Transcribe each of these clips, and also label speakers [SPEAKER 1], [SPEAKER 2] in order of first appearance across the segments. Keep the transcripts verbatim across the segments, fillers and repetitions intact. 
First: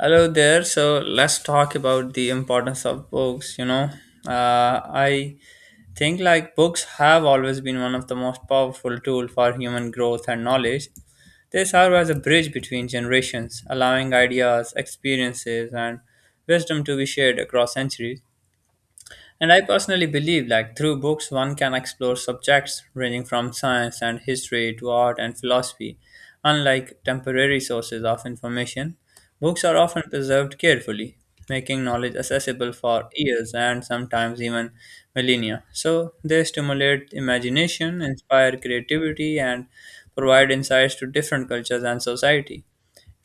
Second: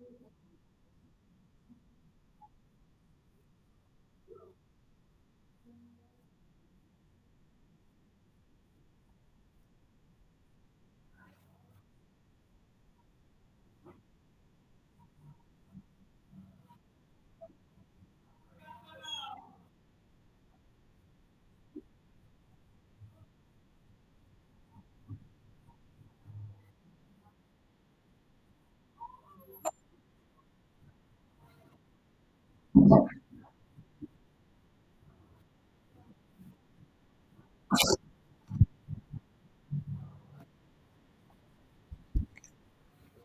[SPEAKER 1] Hello there. So let's talk about the importance of books. You know, uh, I think like books have always been one of the most powerful tool for human growth and knowledge. They serve as a bridge between generations, allowing ideas, experiences, and wisdom to be shared across centuries. And I personally believe, like, through books, one can explore subjects ranging from science and history to art and philosophy. Unlike temporary sources of information, books are often preserved carefully, making knowledge accessible for years and sometimes even millennia. So they stimulate imagination, inspire creativity, and provide insights to different cultures and society.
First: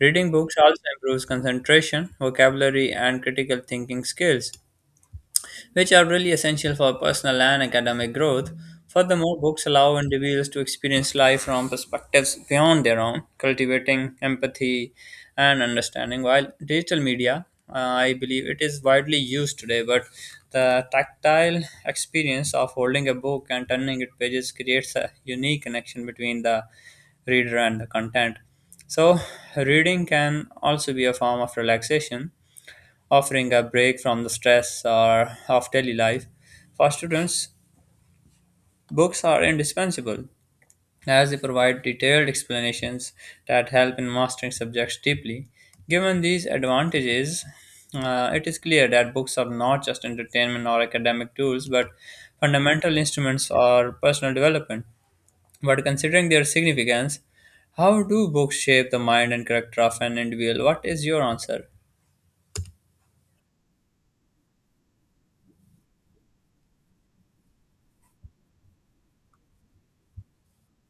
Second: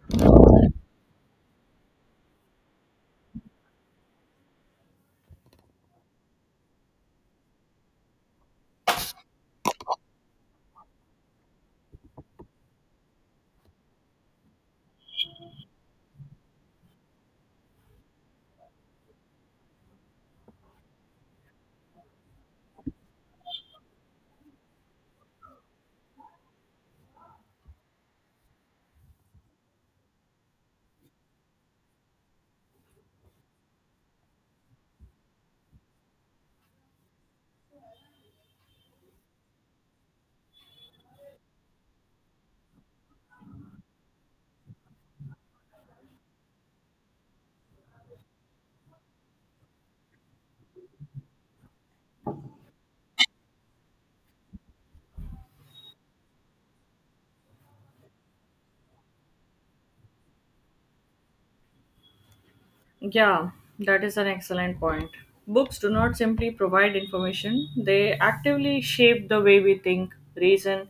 [SPEAKER 1] Reading books also improves concentration, vocabulary, and critical thinking skills, which are really essential for personal and academic growth. Furthermore, books allow individuals to experience life from perspectives beyond their own, cultivating empathy and understanding. While digital media, uh, I believe it is widely used today, but the tactile experience of holding a book and turning its pages creates a unique connection between the reader and the content. So reading can also be a form of relaxation, offering a break from the stress or of daily life. For students, books are indispensable as they provide detailed explanations that help in mastering subjects deeply. Given these advantages, uh, it is clear that books are not just entertainment or academic tools but fundamental instruments or personal development. But considering their significance, how do books shape the mind and character of an individual? What is your answer?
[SPEAKER 2] Yeah, that is an excellent point. Books do not simply provide information, they actively shape the way we think, reason,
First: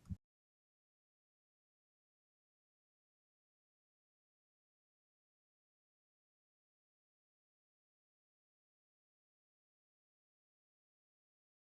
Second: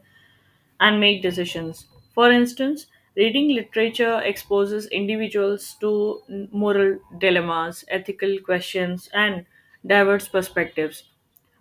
[SPEAKER 2] and make decisions. For instance, reading literature exposes individuals to moral dilemmas, ethical questions, and diverse perspectives,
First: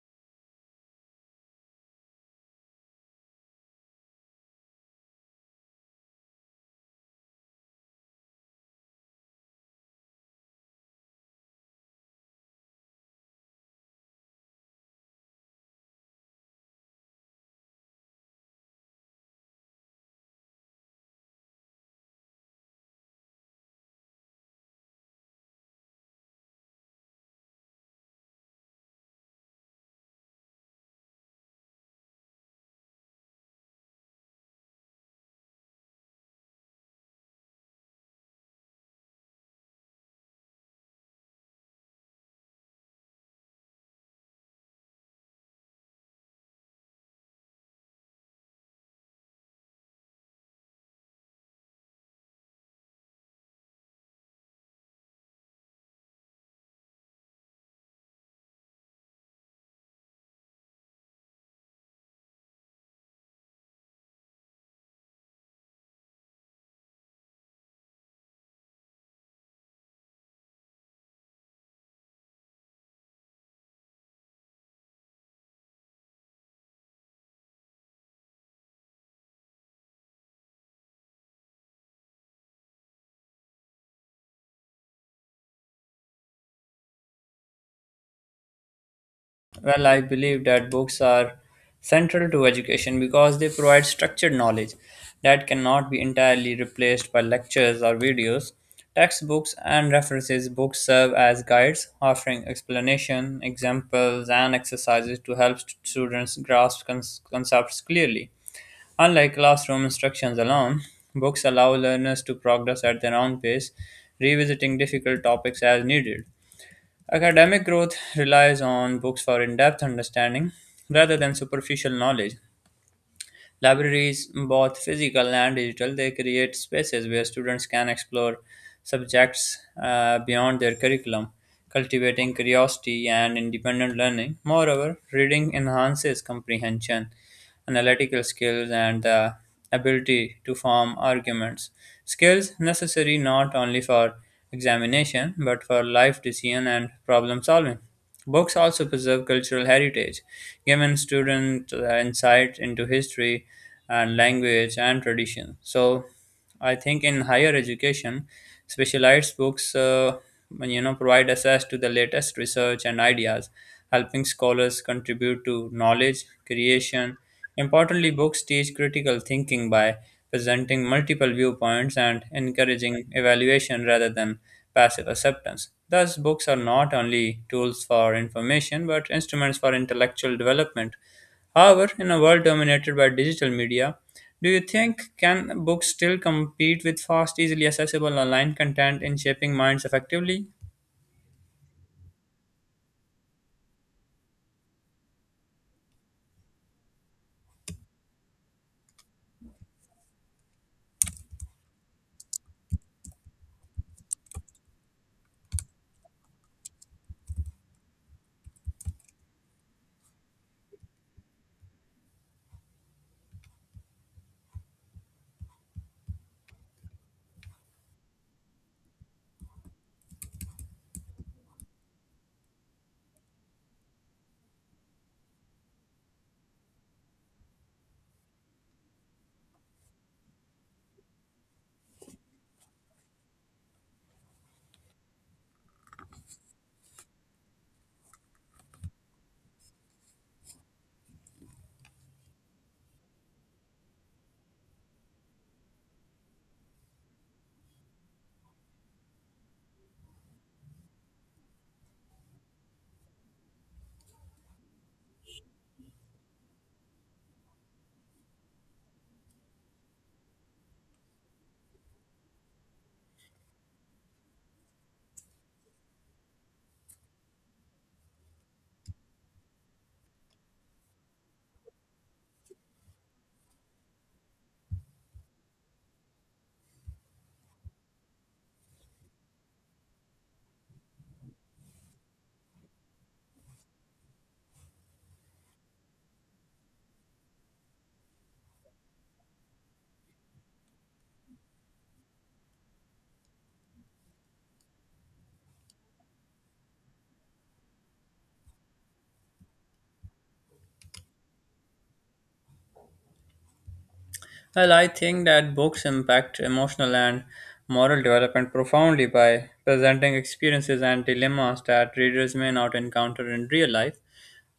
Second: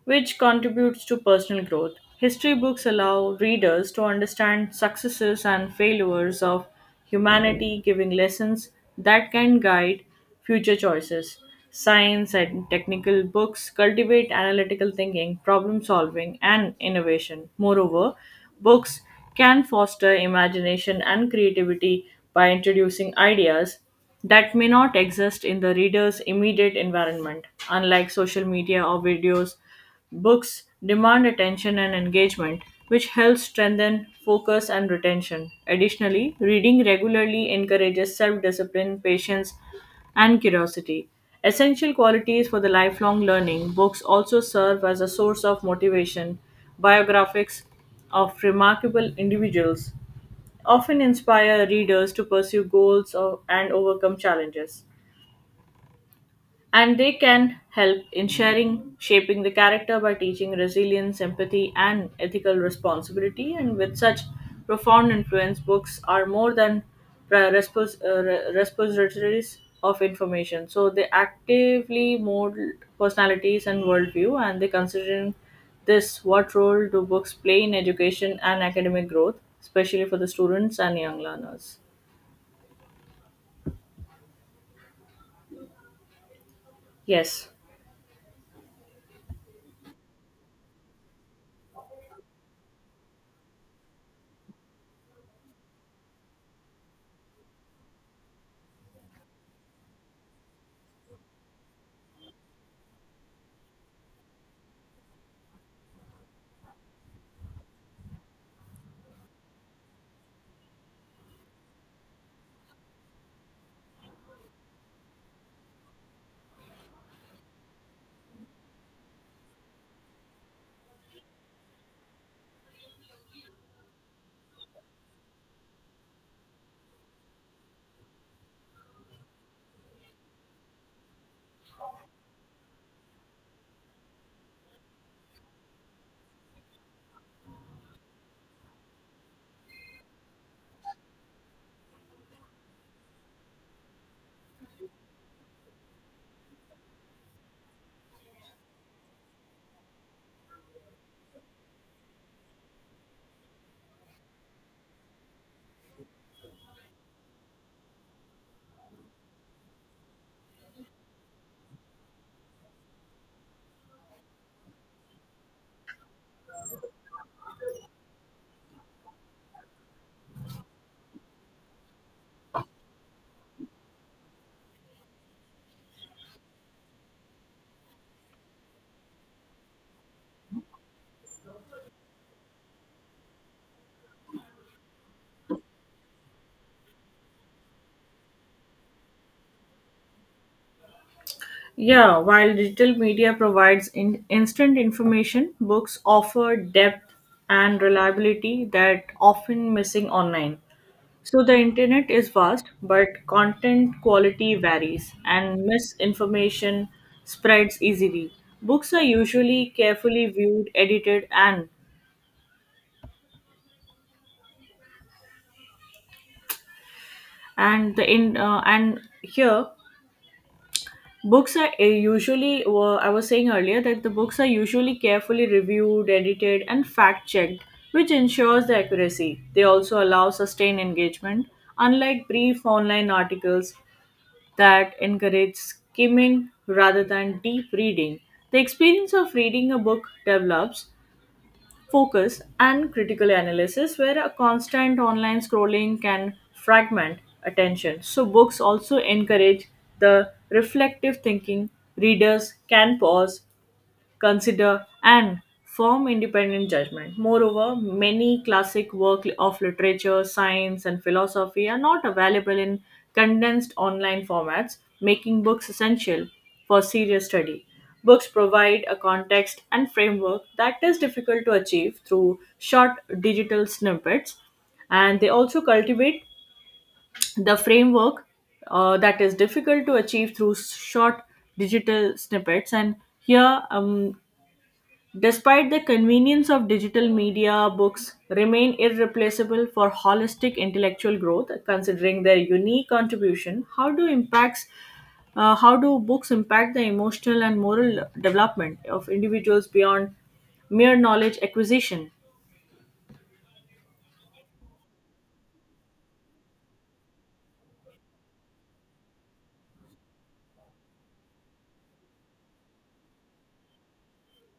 [SPEAKER 2] which contributes to personal growth. History books allow readers to understand successes and failures of humanity giving lessons that can guide future choices. Science and technical books cultivate analytical thinking, problem solving, and innovation. Moreover, books can foster imagination and creativity by introducing ideas that may not exist in the reader's immediate environment, unlike social media or videos. Books demand attention and engagement, which helps strengthen focus and retention. Additionally, reading regularly encourages self discipline, patience, and curiosity. Essential qualities for the lifelong learning, books also serve as a source of motivation. Biographies of remarkable individuals often inspire readers to pursue goals or, and overcome challenges and they can help in sharing shaping the character by teaching resilience empathy and ethical responsibility and with such profound influence books are more than re- respos- uh, re- repositories of information so they actively mold personalities and worldview and they considering this, what role do books play in education and academic growth especially for the students and young learners? Yes.
[SPEAKER 1] Well, I believe that books are central to education because they provide structured knowledge that cannot be entirely replaced by lectures or videos. Textbooks and references books serve as guides, offering explanation, examples, and exercises to help st- students grasp con- concepts clearly. Unlike classroom instructions alone, books allow learners to progress at their own pace, revisiting difficult topics as needed. Academic growth relies on books for in depth understanding rather than superficial knowledge. Libraries, both physical and digital, they create spaces where students can explore subjects uh, beyond their curriculum, cultivating curiosity and independent learning. Moreover, reading enhances comprehension, analytical skills, and the ability to form arguments. Skills necessary not only for examination, but for life decision and problem solving. Books also preserve cultural heritage, giving students insight into history and language and tradition. So I think in higher education, specialized books, uh, you know, provide access to the latest research and ideas, helping scholars contribute to knowledge creation. Importantly, books teach critical thinking by presenting multiple viewpoints and encouraging evaluation rather than passive acceptance. Thus, books are not only tools for information but instruments for intellectual development. However, in a world dominated by digital media, do you think can books still compete with fast, easily accessible online content in shaping minds effectively?
[SPEAKER 2] Yeah, while digital media provides in- instant information, books offer depth and reliability that often missing online. So the internet is vast, but content quality varies and misinformation spreads easily. Books are usually carefully viewed, edited and and the in uh, and here books are uh, usually, well, I was saying earlier that the books are usually carefully reviewed, edited, and fact checked, which ensures the accuracy. They also allow sustained engagement, unlike brief online articles that encourage skimming rather than deep reading. The experience of reading a book develops focus, and critical analysis, where a constant online scrolling can fragment attention. So, books also encourage the reflective thinking. Readers can pause, consider, and form independent judgment. Moreover, many classic works of literature, science, and philosophy are not available in condensed online formats, making books essential for serious study. Books provide a context and framework that is difficult to achieve through short digital snippets, and they also cultivate the framework uh, that is difficult to achieve through short digital snippets. And here, um, despite the convenience of digital media, books remain irreplaceable for holistic intellectual growth, considering their unique contribution. How do impacts uh, how do books impact the emotional and moral development of individuals beyond mere knowledge acquisition?
[SPEAKER 1] Well, I think that books impact emotional and moral development profoundly by presenting experiences and dilemmas that readers may not encounter in real life.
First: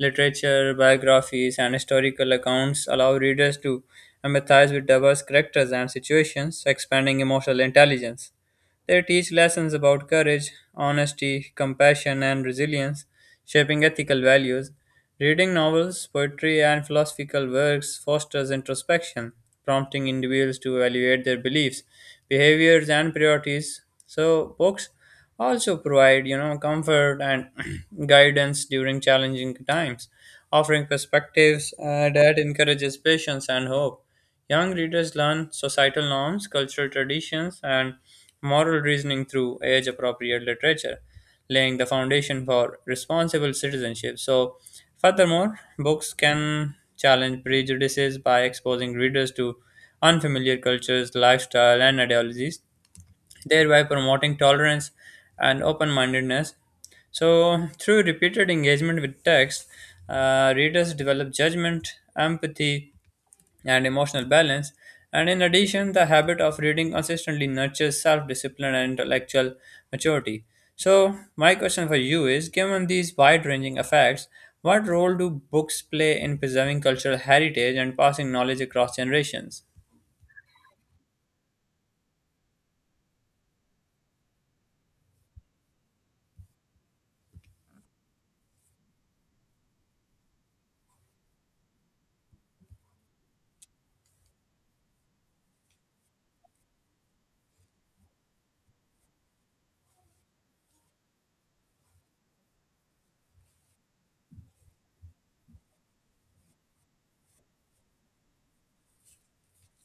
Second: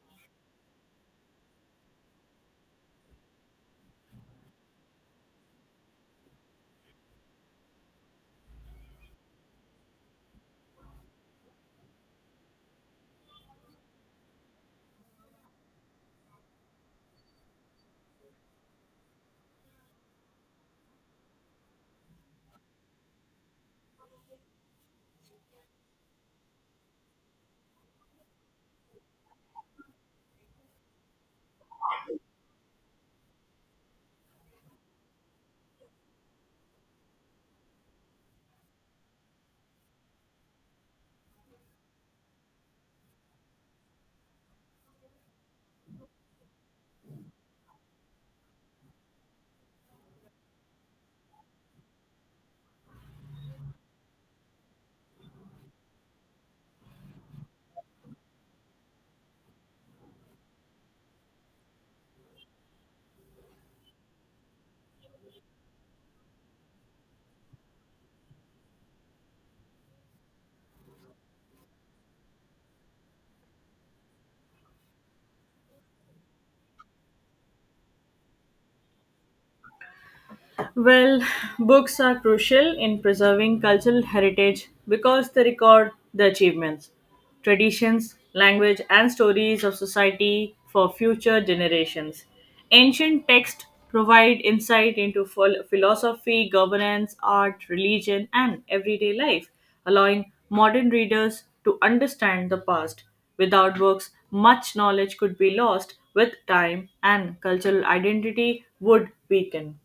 [SPEAKER 1] Literature, biographies, and historical accounts allow readers to empathize with diverse characters and situations, expanding emotional intelligence. They teach lessons about courage, honesty, compassion, and resilience, shaping ethical values. Reading novels, poetry, and philosophical works fosters introspection, prompting individuals to evaluate their beliefs, behaviors, and priorities. So books also provide, you know, comfort and guidance during challenging times, offering perspectives uh, that encourages patience and hope. Young readers learn societal norms, cultural traditions, and moral reasoning through age appropriate literature, laying the foundation for responsible citizenship. So furthermore, books can challenge prejudices by exposing readers to unfamiliar cultures, lifestyle, and ideologies, thereby promoting tolerance and open mindedness. So, through repeated engagement with text, uh, readers develop judgment, empathy, and emotional balance. And in addition, the habit of reading consistently nurtures self discipline and intellectual maturity. So, my question for you is given these wide ranging effects, what role do books play in preserving cultural heritage and passing knowledge across generations?
[SPEAKER 2] Well, books are crucial in preserving cultural heritage because they record the achievements, traditions, language, and stories of society for future generations. Ancient texts provide insight into phil- philosophy, governance, art, religion, and everyday life, allowing modern readers to understand the past. Without books, much knowledge could be lost with time, and cultural identity would weaken.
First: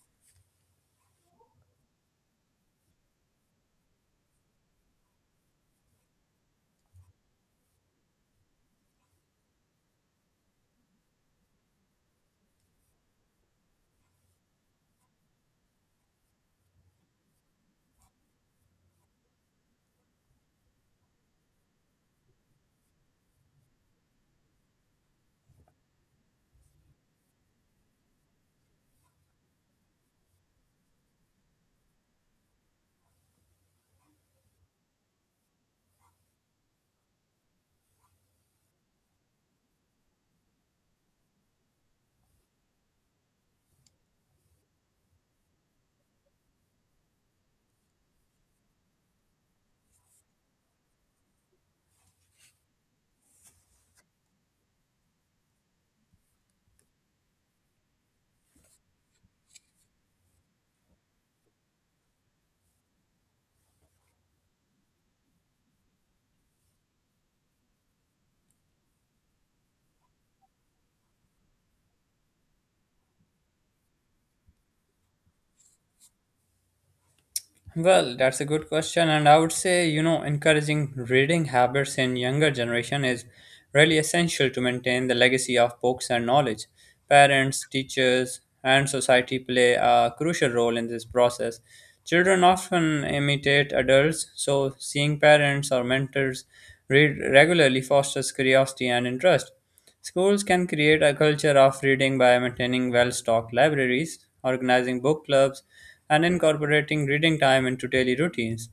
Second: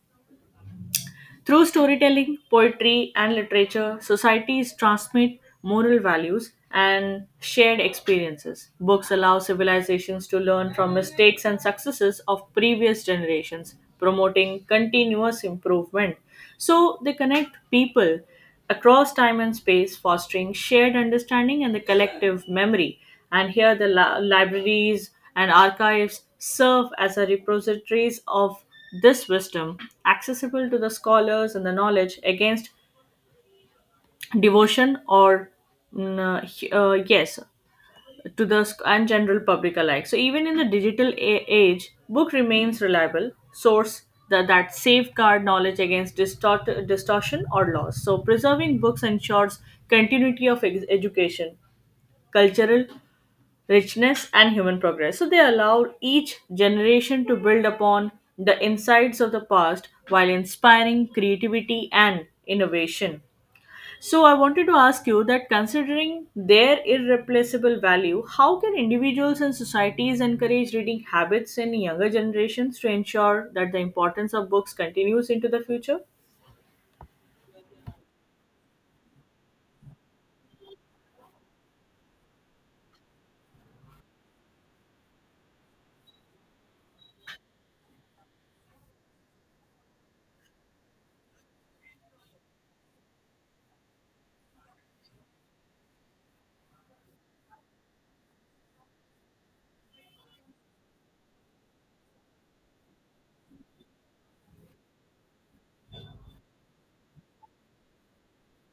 [SPEAKER 2] Through storytelling, poetry, and literature, societies transmit moral values and shared experiences. Books allow civilizations to learn from mistakes and successes of previous generations, promoting continuous improvement. So they connect people across time and space, fostering shared understanding and the collective memory. And here, the la- libraries and archives serve as a repositories of this wisdom, accessible to the scholars and the knowledge against devotion or mm, uh, yes, to the sc- and general public alike. So even in the digital a- age, book remains reliable source that, that safeguard knowledge against distort- distortion or loss. So preserving books ensures continuity of ex- education, cultural richness, and human progress. So they allow each generation to build upon the insights of the past while inspiring creativity and innovation. So I wanted to ask you that considering their irreplaceable value, how can individuals and societies encourage reading habits in younger generations to ensure that the importance of books continues into the future?
[SPEAKER 1] Well, that's a good question, and I would say, you know, encouraging reading habits in younger generation is really essential to maintain the legacy of books and knowledge. Parents, teachers, and society play a crucial role in this process. Children often imitate adults, so seeing parents or mentors read regularly fosters curiosity and interest. Schools can create a culture of reading by maintaining well stocked libraries, organizing book clubs, and incorporating reading time into daily routines.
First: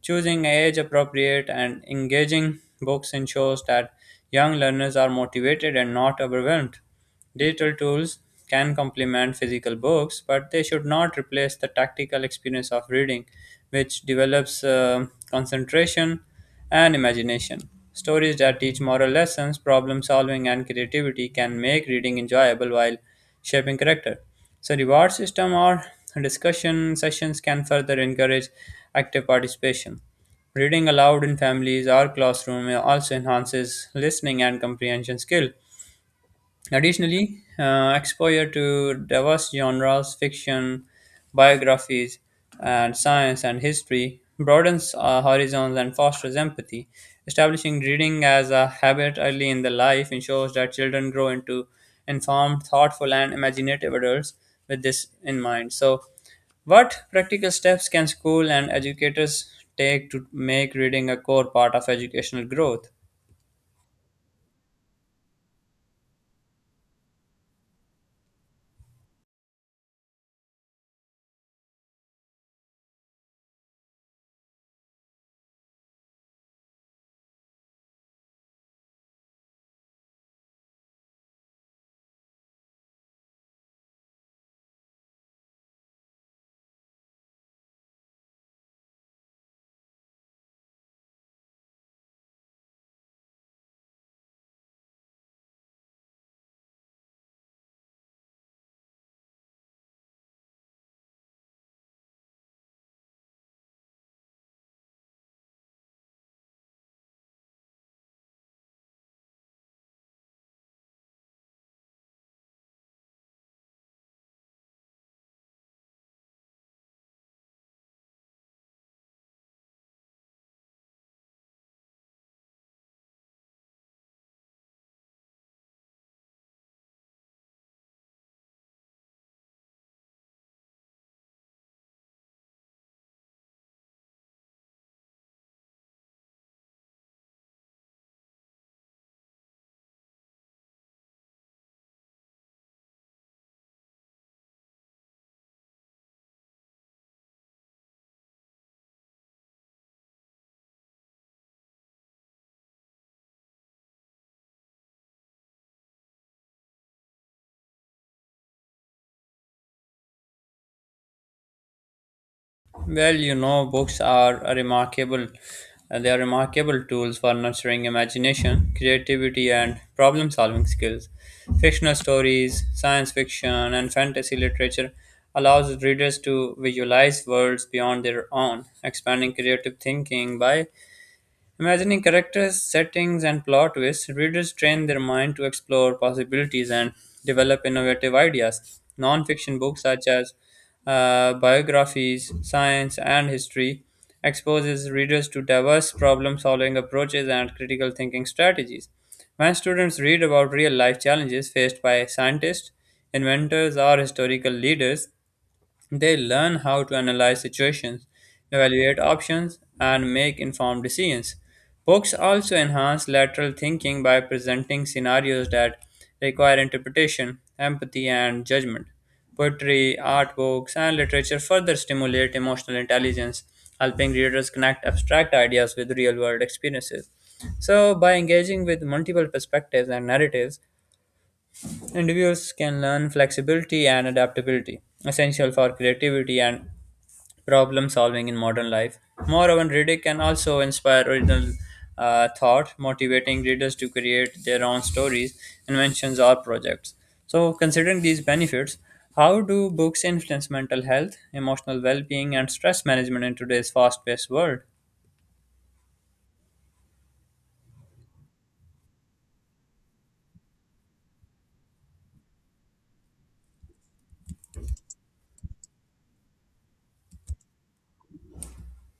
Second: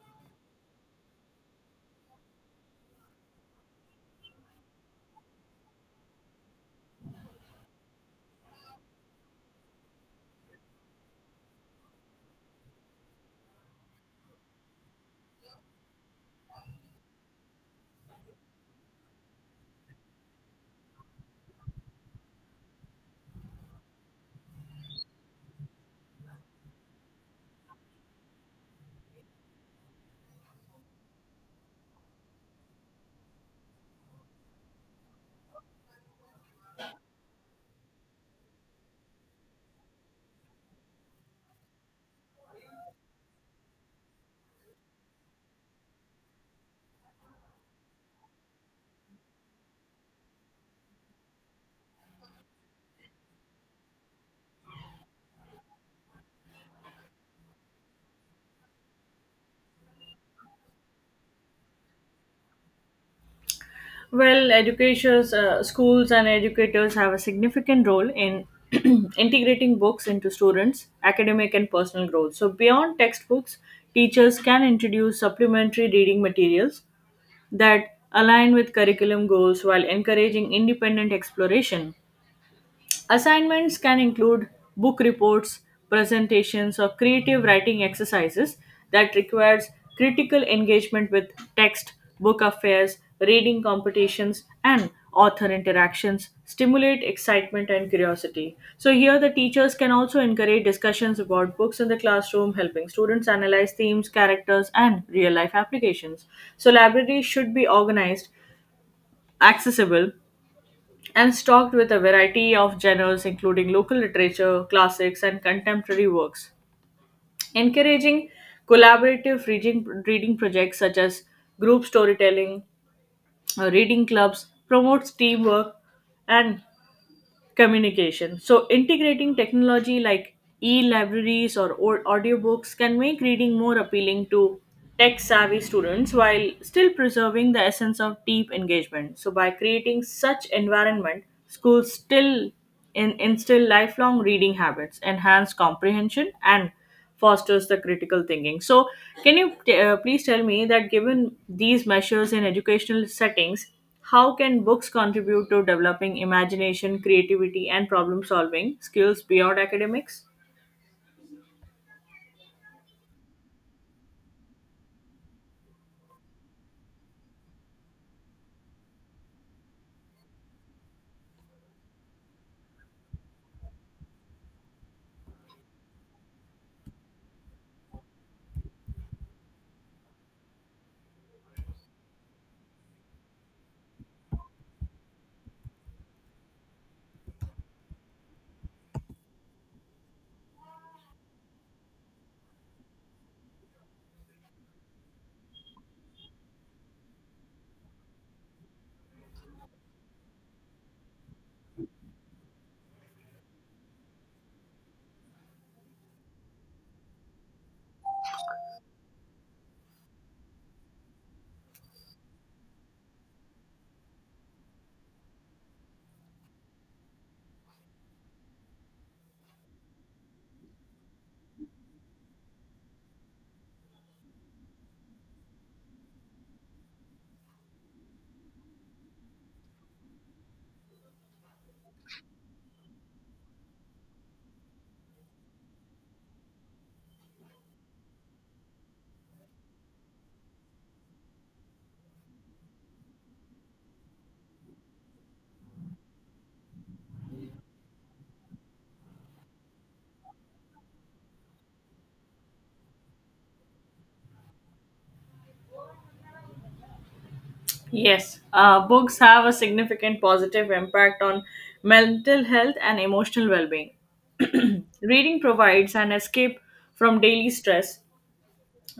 [SPEAKER 1] Choosing age appropriate and engaging books ensures that young learners are motivated and not overwhelmed. Digital tools can complement physical books, but they should not replace the tactical experience of reading, which develops uh, concentration and imagination. Stories that teach moral lessons, problem solving, and creativity can make reading enjoyable while shaping character. So reward system or discussion sessions can further encourage active participation. Reading aloud in families or classroom also enhances listening and comprehension skill. Additionally, uh, exposure to diverse genres, fiction, biographies, and science and history broadens our horizons and fosters empathy. Establishing reading as a habit early in the life ensures that children grow into informed, thoughtful, and imaginative adults, with this in mind. So what practical steps can school and educators take to make reading a core part of educational growth?
[SPEAKER 2] Well, educators, uh, schools, and educators have a significant role in integrating books into students' academic and personal growth. So, beyond textbooks, teachers can introduce supplementary reading materials that align with curriculum goals while encouraging independent exploration. Assignments can include book reports, presentations, or creative writing exercises that requires critical engagement with text, book affairs, reading competitions, and author interactions stimulate excitement and curiosity. So here the teachers can also encourage discussions about books in the classroom, helping students analyze themes, characters, and real-life applications. So libraries should be organized, accessible, and stocked with a variety of genres including local literature, classics, and contemporary works. Encouraging collaborative reading, reading projects such as group storytelling, uh, reading clubs promotes teamwork and communication. So, integrating technology like e libraries or au- audiobooks can make reading more appealing to tech savvy students while still preserving the essence of deep engagement. So, by creating such environment, schools still in- instill lifelong reading habits, enhance comprehension, and fosters the critical thinking. So, can you t- uh, please tell me that given these measures in educational settings, how can books contribute to developing imagination, creativity, and problem solving skills beyond academics?
[SPEAKER 1] Well, you know, books are a remarkable. uh, they are remarkable tools for nurturing imagination, creativity, and problem-solving skills. Fictional stories, science fiction, and fantasy literature allows readers to visualize worlds beyond their own, expanding creative thinking by imagining characters, settings, and plot twists. Readers train their mind to explore possibilities and develop innovative ideas. Non fiction books such as uh, biographies, science, and history exposes readers to diverse problem solving approaches and critical thinking strategies. When students read about real life challenges faced by scientists, inventors, or historical leaders, they learn how to analyze situations, evaluate options, and make informed decisions. Books also enhance lateral thinking by presenting scenarios that require interpretation, empathy, and judgment. Poetry, art books, and literature further stimulate emotional intelligence, helping readers connect abstract ideas with real world experiences. So, by engaging with multiple perspectives and narratives, individuals can learn flexibility and adaptability, essential for creativity and problem solving in modern life. Moreover, reading can also inspire original uh, thought, motivating readers to create their own stories, inventions, or projects. So, considering these benefits, how do books influence mental health, emotional well being, and stress management in today's fast paced world?
[SPEAKER 2] Yes, uh, books have a significant positive impact on mental health and emotional well being. Reading provides an escape from daily stress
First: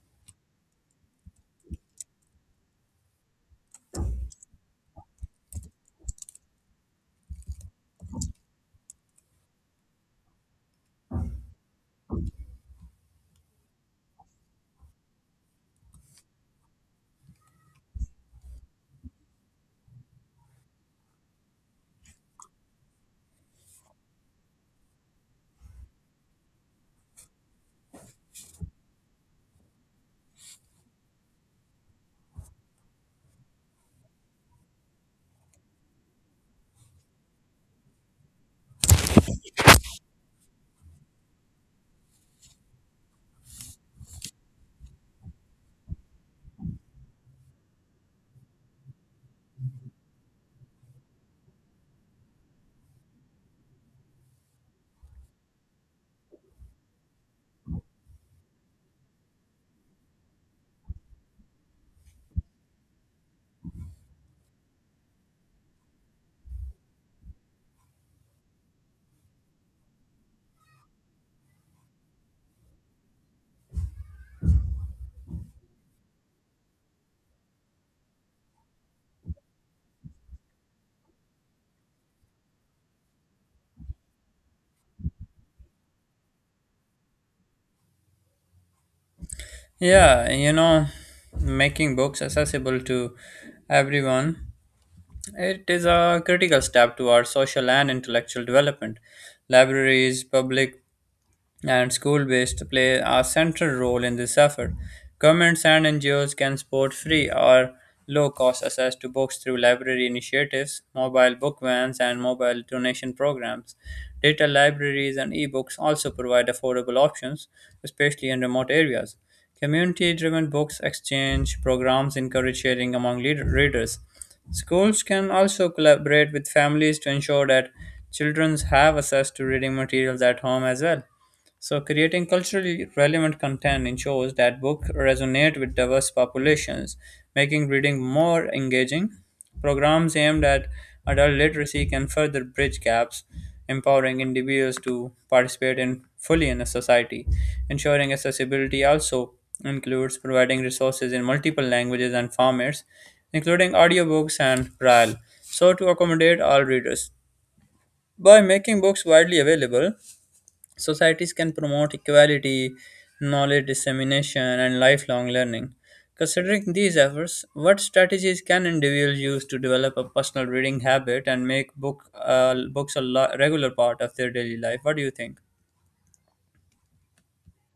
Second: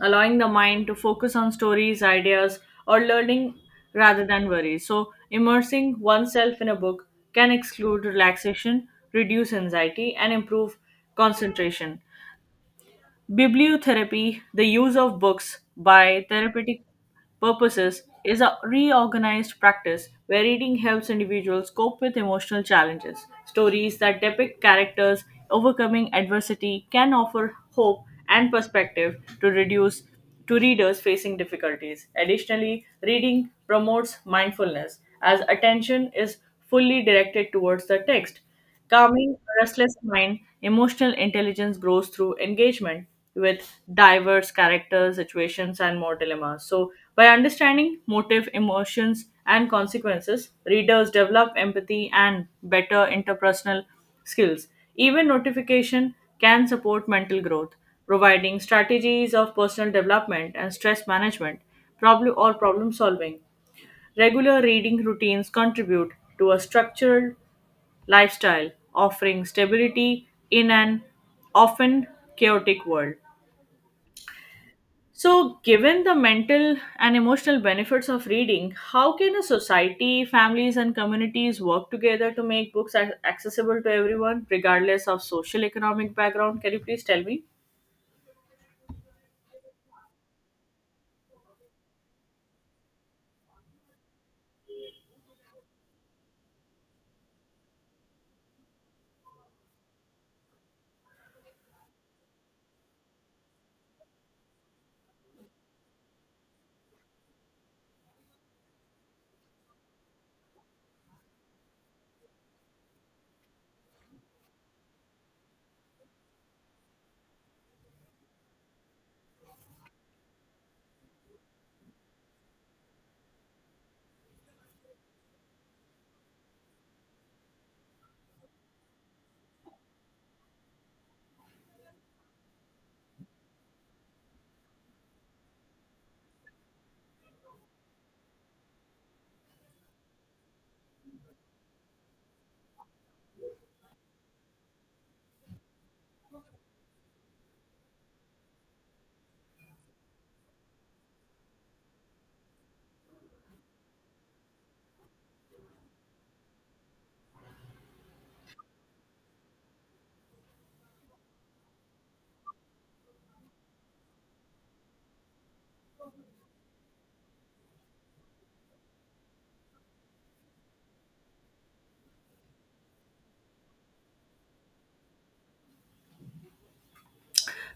[SPEAKER 2] allowing the mind to focus on stories, ideas, or learning rather than worries. So, immersing oneself in a book can exclude relaxation, reduce anxiety, and improve concentration. Bibliotherapy, the use of books by therapeutic purposes, is a reorganized practice where reading helps individuals cope with emotional challenges. Stories that depict characters overcoming adversity can offer hope and perspective to reduce to readers facing difficulties. Additionally, reading promotes mindfulness as attention is fully directed towards the text, calming a restless mind. Emotional intelligence grows through engagement with diverse characters, situations, and more dilemmas. So, by understanding motive, emotions, and consequences, readers develop empathy and better interpersonal skills. Even notification can support mental growth, providing strategies of personal development and stress management, problem or problem solving. Regular reading routines contribute to a structured lifestyle, offering stability in an often chaotic world. So, given the mental and emotional benefits of reading, how can a society, families, and communities work together to make books ac- accessible to everyone, regardless of social economic background? Can you please tell me?
[SPEAKER 1] Yeah, you know, making books accessible to everyone. It is a critical step towards social and intellectual development. Libraries, public and school based, play a central role in this effort. Governments and N G Os can support free or low cost access to books through library initiatives, mobile book vans, and mobile donation programs. Digital libraries and ebooks also provide affordable options, especially in remote areas. Community driven books exchange programs encourage sharing among leader- readers. Schools can also collaborate with families to ensure that children have access to reading materials at home as well. So creating culturally relevant content ensures that books resonate with diverse populations, making reading more engaging. Programs aimed at adult literacy can further bridge gaps, empowering individuals to participate in fully in a society. Ensuring accessibility also includes providing resources in multiple languages and formats, including audiobooks and braille, so to accommodate all readers. By making books widely available, societies can promote equality, knowledge dissemination, and lifelong learning. Considering these efforts, what strategies can individuals use to develop a personal reading habit and make book uh, books a lo- regular part of their daily life? What do you think?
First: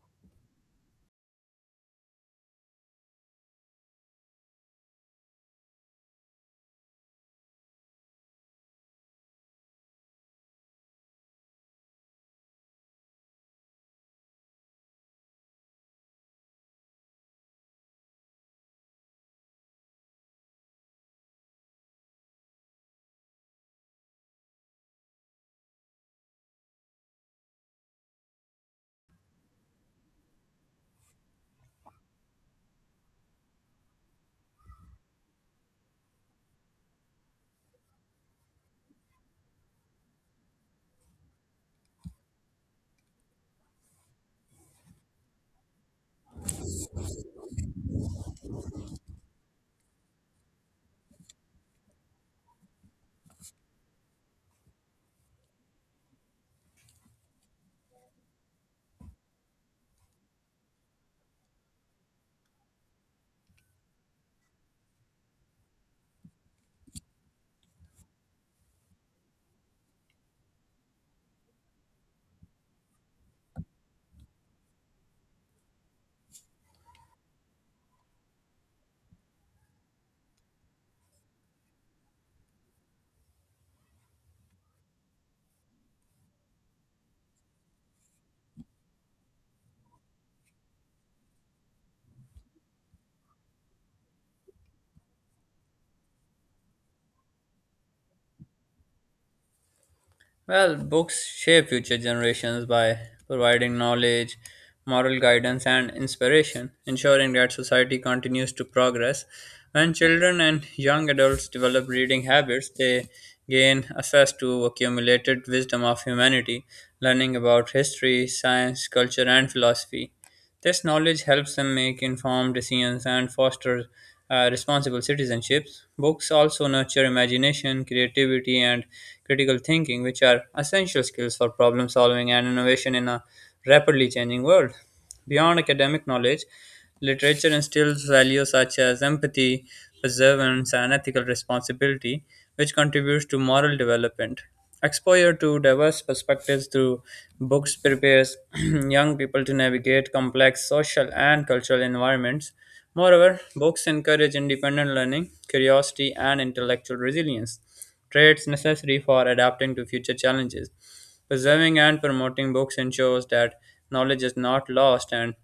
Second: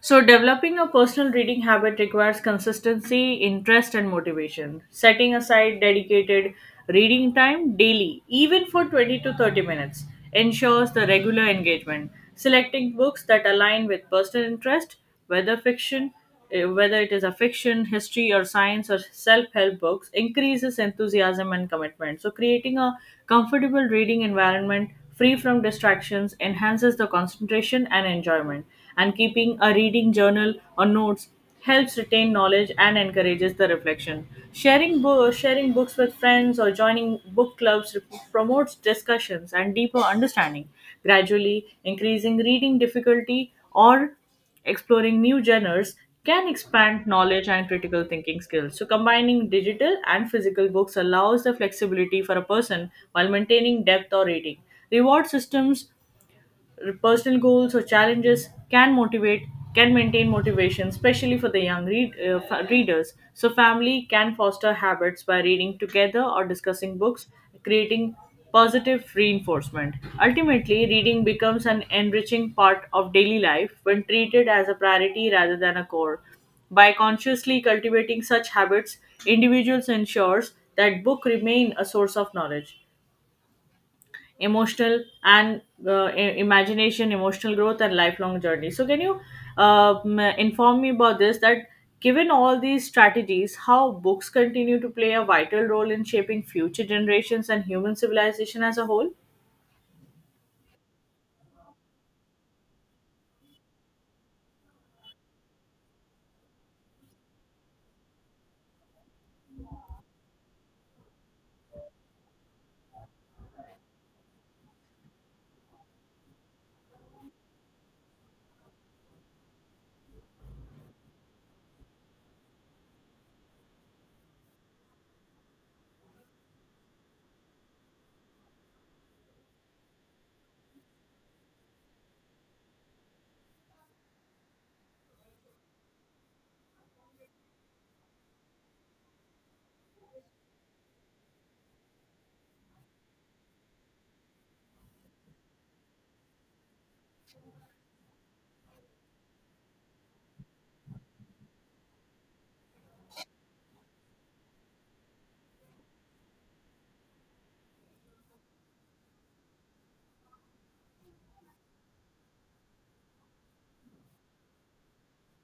[SPEAKER 2] So, developing a personal reading habit requires consistency, interest, and motivation. Setting aside dedicated reading time daily, even for twenty to thirty minutes, ensures the regular engagement. Selecting books that align with personal interest, whether fiction, eh, whether it is a fiction, history, or science or self help books, increases enthusiasm and commitment. So, creating a comfortable reading environment free from distractions enhances the concentration and enjoyment. And keeping a reading journal or notes helps retain knowledge and encourages the reflection. Sharing, bo- sharing books with friends or joining book clubs rep- promotes discussions and deeper understanding, gradually increasing reading difficulty or exploring new genres can expand knowledge and critical thinking skills. So, combining digital and physical books allows the flexibility for a person while maintaining depth or reading. Reward systems, personal goals or challenges can motivate, can maintain motivation especially for the young read, uh, fa- readers, so family can foster habits by reading together or discussing books, creating positive reinforcement. Ultimately reading becomes an enriching part of daily life when treated as a priority rather than a core. By consciously cultivating such habits individuals ensures that book remain a source of knowledge, emotional and uh, i- imagination, emotional growth and lifelong journey. So can you uh, m- inform me about this, that given all these strategies how books continue to play a vital role in shaping future generations and human civilization as a whole.
[SPEAKER 1] Well, books shape future generations by providing knowledge, moral guidance, and inspiration, ensuring that society continues to progress. When children and young adults develop reading habits, they gain access to accumulated wisdom of humanity, learning about history, science, culture, and philosophy. This knowledge helps them make informed decisions and foster uh, responsible citizenships. Books also nurture imagination, creativity, and critical thinking, which are essential skills for problem solving and innovation in a rapidly changing world. Beyond academic knowledge, literature instills values such as empathy, perseverance, and ethical responsibility, which contributes to moral development. Exposure to diverse perspectives through books prepares young people to navigate complex social and cultural environments. Moreover, books encourage independent learning, curiosity, and intellectual resilience, traits necessary for adapting to future challenges. Preserving and promoting books ensures that knowledge is not lost and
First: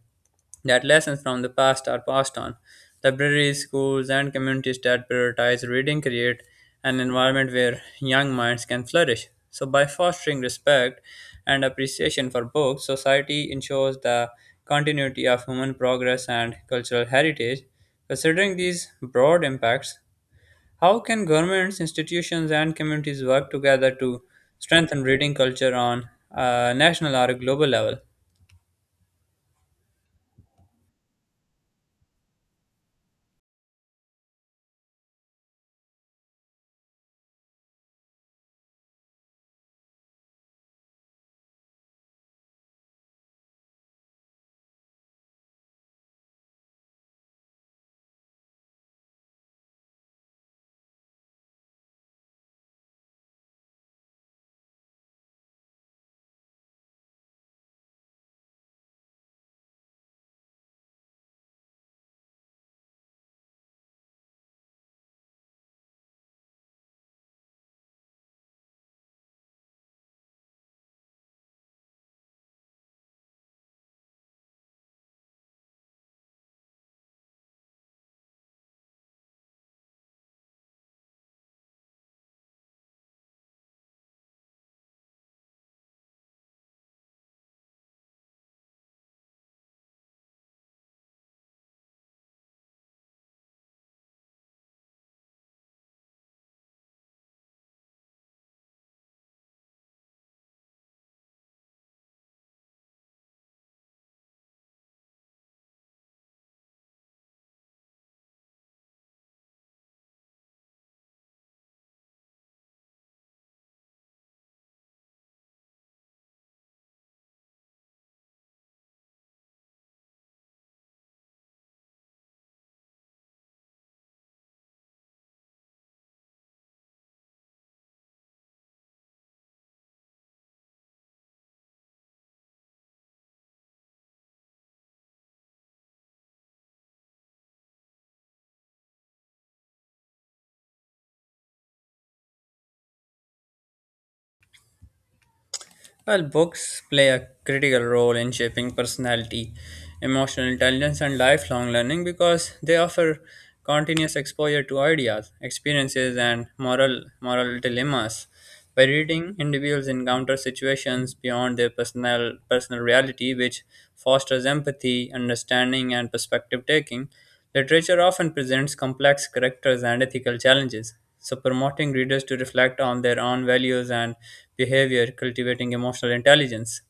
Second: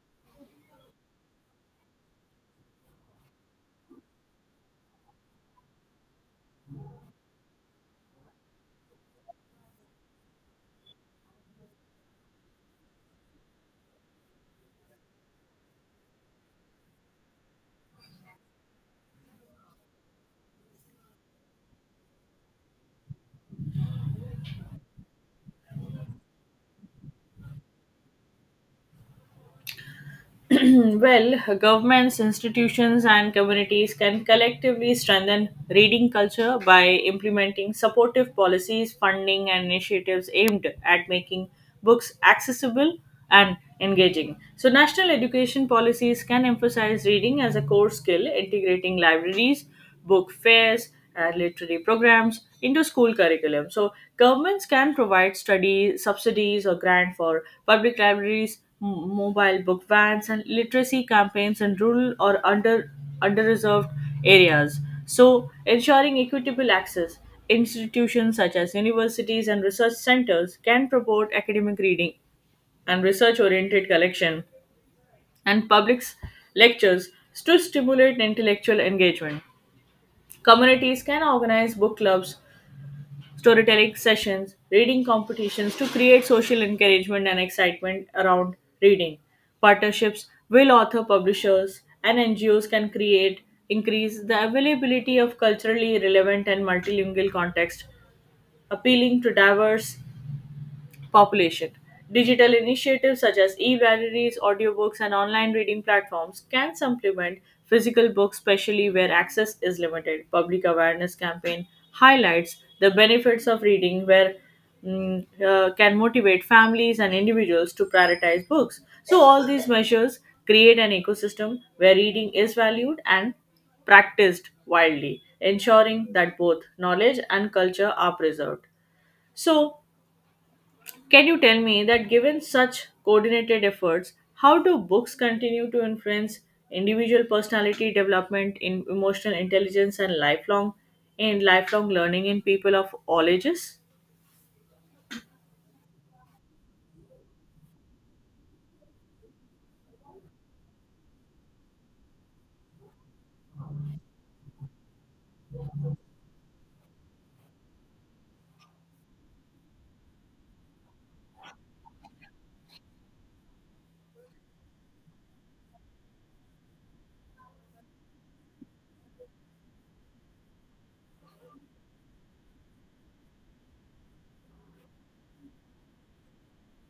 [SPEAKER 1] that lessons from the past are passed on. Libraries, schools, and communities that prioritize reading create an environment where young minds can flourish. So, by fostering respect and appreciation for books, society ensures the continuity of human progress and cultural heritage. Considering these broad impacts, how can governments, institutions, and communities work together to strengthen reading culture on a national or a global level?
[SPEAKER 2] Well, governments, institutions, and communities can collectively strengthen reading culture by implementing supportive policies, funding, and initiatives aimed at making books accessible and engaging. So, national education policies can emphasize reading as a core skill, integrating libraries, book fairs, and literary programs into school curriculum. So governments can provide study subsidies or grant for public libraries, m- mobile book vans, and literacy campaigns in rural or under underreserved areas, so ensuring equitable access. Institutions such as universities and research centers can promote academic reading and research oriented collection and public lectures to stimulate intellectual engagement. Communities can organize book clubs, storytelling sessions, reading competitions to create social encouragement and excitement around reading. Partnerships will author publishers and N G Os can create increase the availability of culturally relevant and multilingual context, appealing to diverse population. Digital initiatives such as e libraries, audiobooks, and online reading platforms can supplement physical books, especially where access is limited. Public awareness campaign highlights the benefits of reading, where mm, uh, can motivate families and individuals to prioritize books. So, all these measures create an ecosystem where reading is valued and practiced widely, ensuring that both knowledge and culture are preserved. So, can you tell me that given such coordinated efforts, how do books continue to influence individual personality development in emotional intelligence and lifelong in lifelong learning in people of all ages?
[SPEAKER 1] Well, books play a critical role in shaping personality, emotional intelligence, and lifelong learning because they offer continuous exposure to ideas, experiences, and moral moral dilemmas. By reading, individuals encounter situations beyond their personal personal reality, which fosters empathy, understanding, and perspective taking. Literature often presents complex characters and ethical challenges, so promoting readers to reflect on their own values and behavior, cultivating emotional intelligence.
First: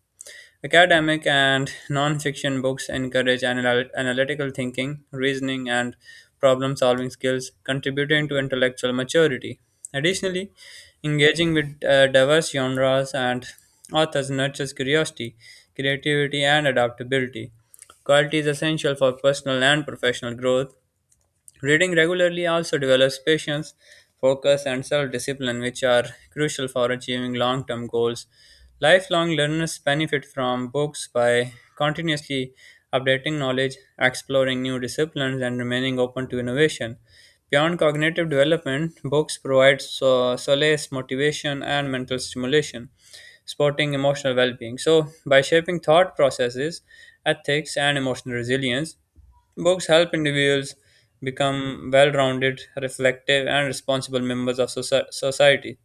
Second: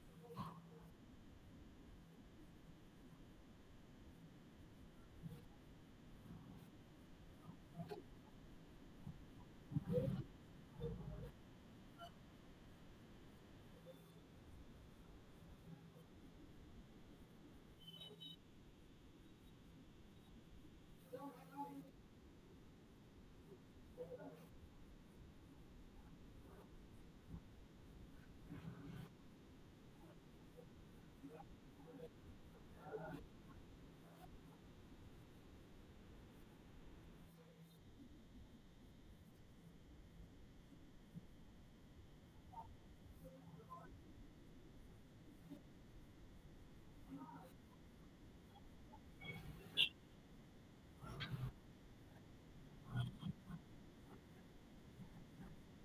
[SPEAKER 1] Academic and non-fiction books encourage anal- analytical thinking, reasoning, and problem-solving skills, contributing to intellectual maturity. Additionally, engaging with uh, diverse genres and authors nurtures curiosity, creativity, and adaptability. Qualities essential for personal and professional growth. Reading regularly also develops patience, focus, and self discipline, which are crucial for achieving long term goals. Lifelong learners benefit from books by continuously updating knowledge, exploring new disciplines, and remaining open to innovation. Beyond cognitive development, books provide so- solace, motivation, and mental stimulation, supporting emotional well being. So, by shaping thought processes, ethics, and emotional resilience, books help individuals become well rounded, reflective, and responsible members of soci- society.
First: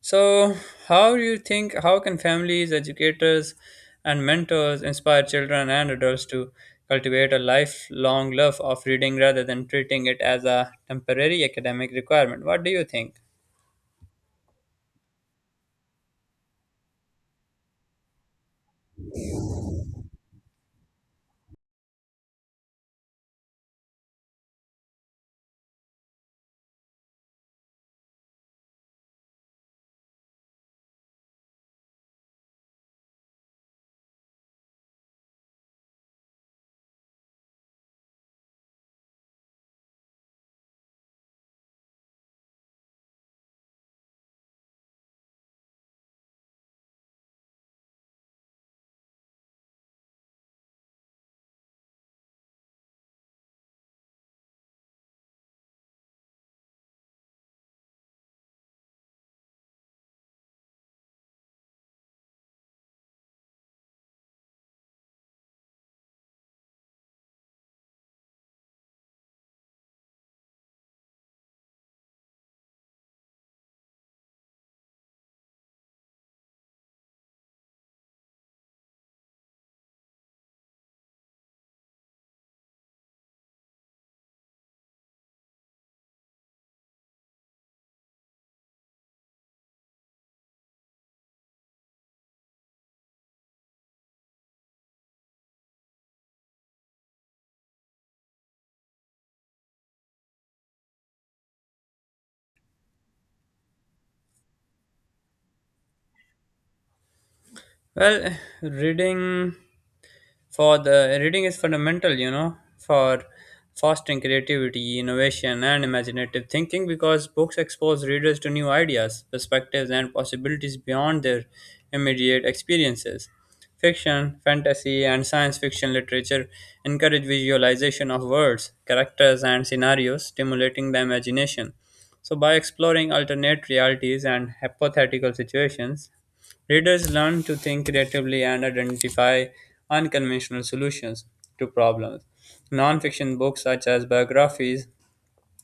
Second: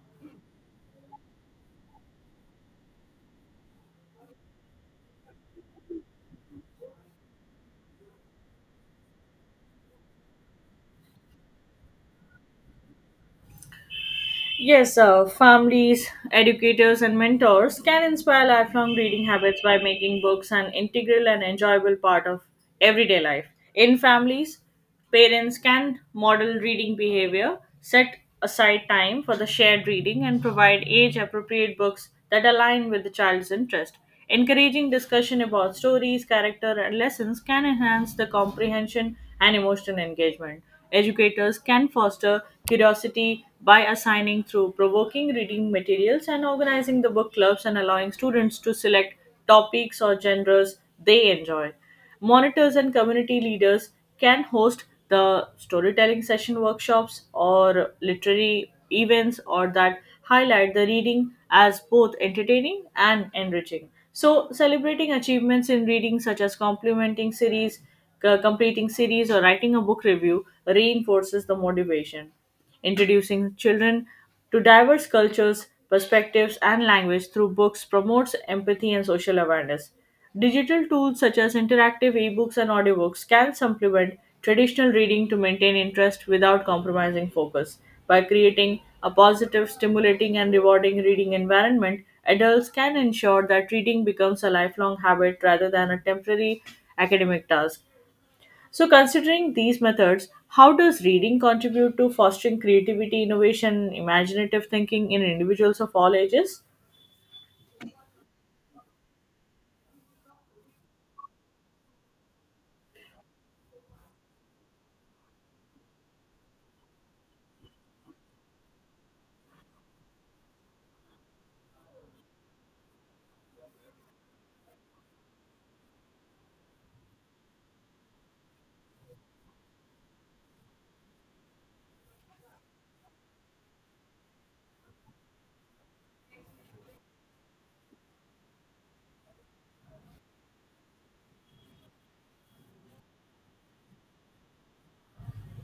[SPEAKER 1] So, how do you think, how can families, educators, and mentors inspire children and adults to cultivate a lifelong love of reading rather than treating it as a temporary academic requirement? What do you think?
[SPEAKER 2] Yes, uh, families, educators, and mentors can inspire lifelong reading habits by making books an integral and enjoyable part of everyday life. In families, parents can model reading behavior, set aside time for the shared reading, and provide age appropriate books that align with the child's interest. Encouraging discussion about stories, character, and lessons can enhance the comprehension and emotional engagement. Educators can foster curiosity by assigning through provoking reading materials and organizing the book clubs and allowing students to select topics or genres they enjoy. Monitors and community leaders can host the storytelling session workshops or literary events or that highlight the reading as both entertaining and enriching. So, celebrating achievements in reading, such as complimenting series, C- completing series or writing a book review reinforces the motivation. Introducing children to diverse cultures, perspectives, and language through books promotes empathy and social awareness. Digital tools such as interactive ebooks and audiobooks can supplement traditional reading to maintain interest without compromising focus. By creating a positive, stimulating, and rewarding reading environment, adults can ensure that reading becomes a lifelong habit rather than a temporary academic task. So, considering these methods, how does reading contribute to fostering creativity, innovation, imaginative thinking in individuals of all ages?
[SPEAKER 1] Well, reading for the reading is fundamental, you know, for fostering creativity, innovation, and imaginative thinking, because books expose readers to new ideas, perspectives, and possibilities beyond their immediate experiences. Fiction, fantasy, and science fiction literature encourage visualization of words, characters, and scenarios, stimulating the imagination. So by exploring alternate realities and hypothetical situations, readers learn to think creatively and identify unconventional solutions to problems. Nonfiction books, such as biographies,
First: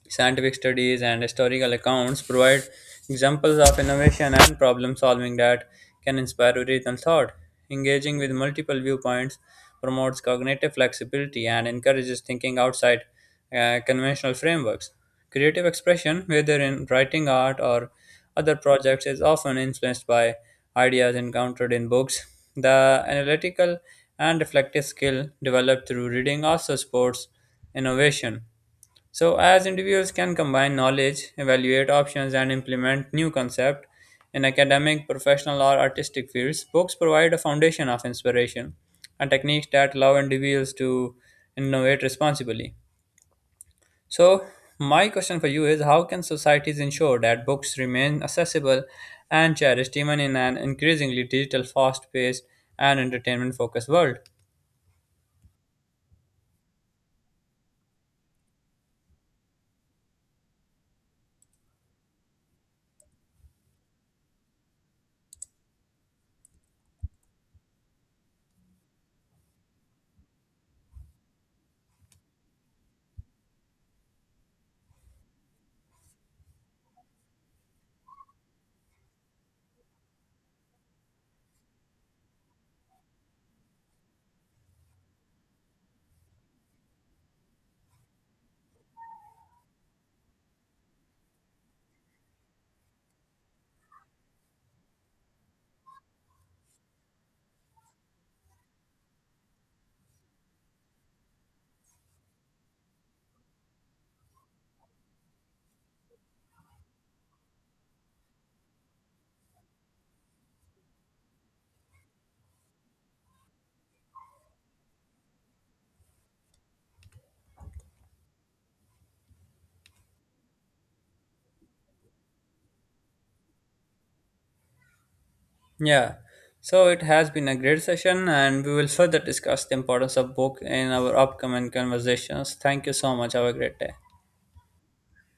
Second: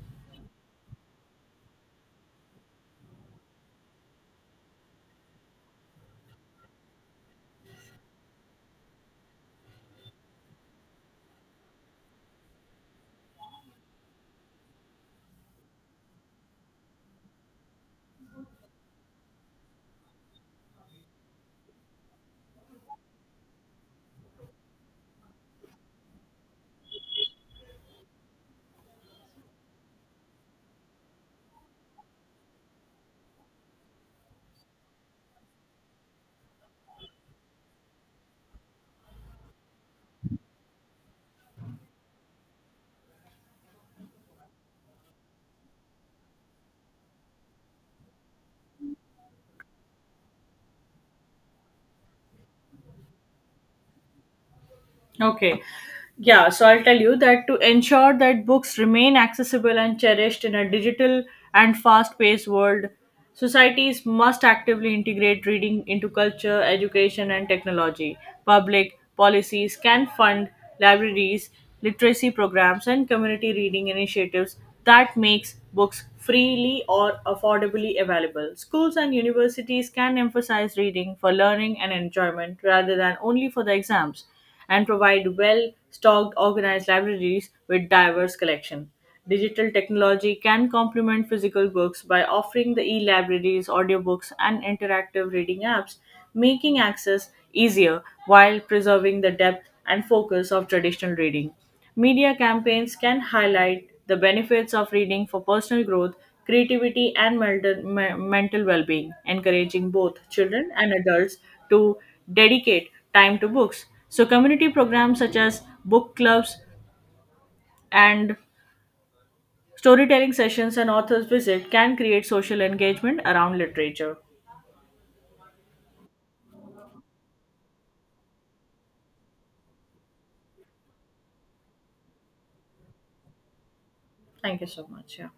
[SPEAKER 1] scientific studies, and historical accounts, provide examples of innovation and problem solving that can inspire original thought. Engaging with multiple viewpoints promotes cognitive flexibility and encourages thinking outside uh, conventional frameworks. Creative expression, whether in writing, art, or other projects, is often influenced by ideas encountered in books. The analytical and reflective skill developed through reading also supports innovation. So, as individuals can combine knowledge, evaluate options, and implement new concepts in academic, professional, or artistic fields, books provide a foundation of inspiration and techniques that allow individuals to innovate responsibly. So my question for you is, how can societies ensure that books remain accessible and cherished even in an increasingly digital, fast paced, and entertainment focused world?
[SPEAKER 2] Okay. Yeah, so I'll tell you that to ensure that books remain accessible and cherished in a digital and fast paced world, societies must actively integrate reading into culture, education, and technology. Public policies can fund libraries, literacy programs, and community reading initiatives that makes books freely or affordably available. Schools and universities can emphasize reading for learning and enjoyment rather than only for the exams and provide well stocked, organized libraries with diverse collection. Digital technology can complement physical books by offering the e libraries, audiobooks, and interactive reading apps, making access easier while preserving the depth and focus of traditional reading. Media campaigns can highlight the benefits of reading for personal growth, creativity, and mental, me- mental well being, encouraging both children and adults to dedicate time to books. So, community programs such as book clubs and storytelling sessions and authors' visit can create social engagement around literature.
[SPEAKER 1] Yeah, so it has been a great session, and we will further discuss the importance of book in our upcoming conversations. Thank you so much. Have a great day.
[SPEAKER 2] Thank you so much. Yeah.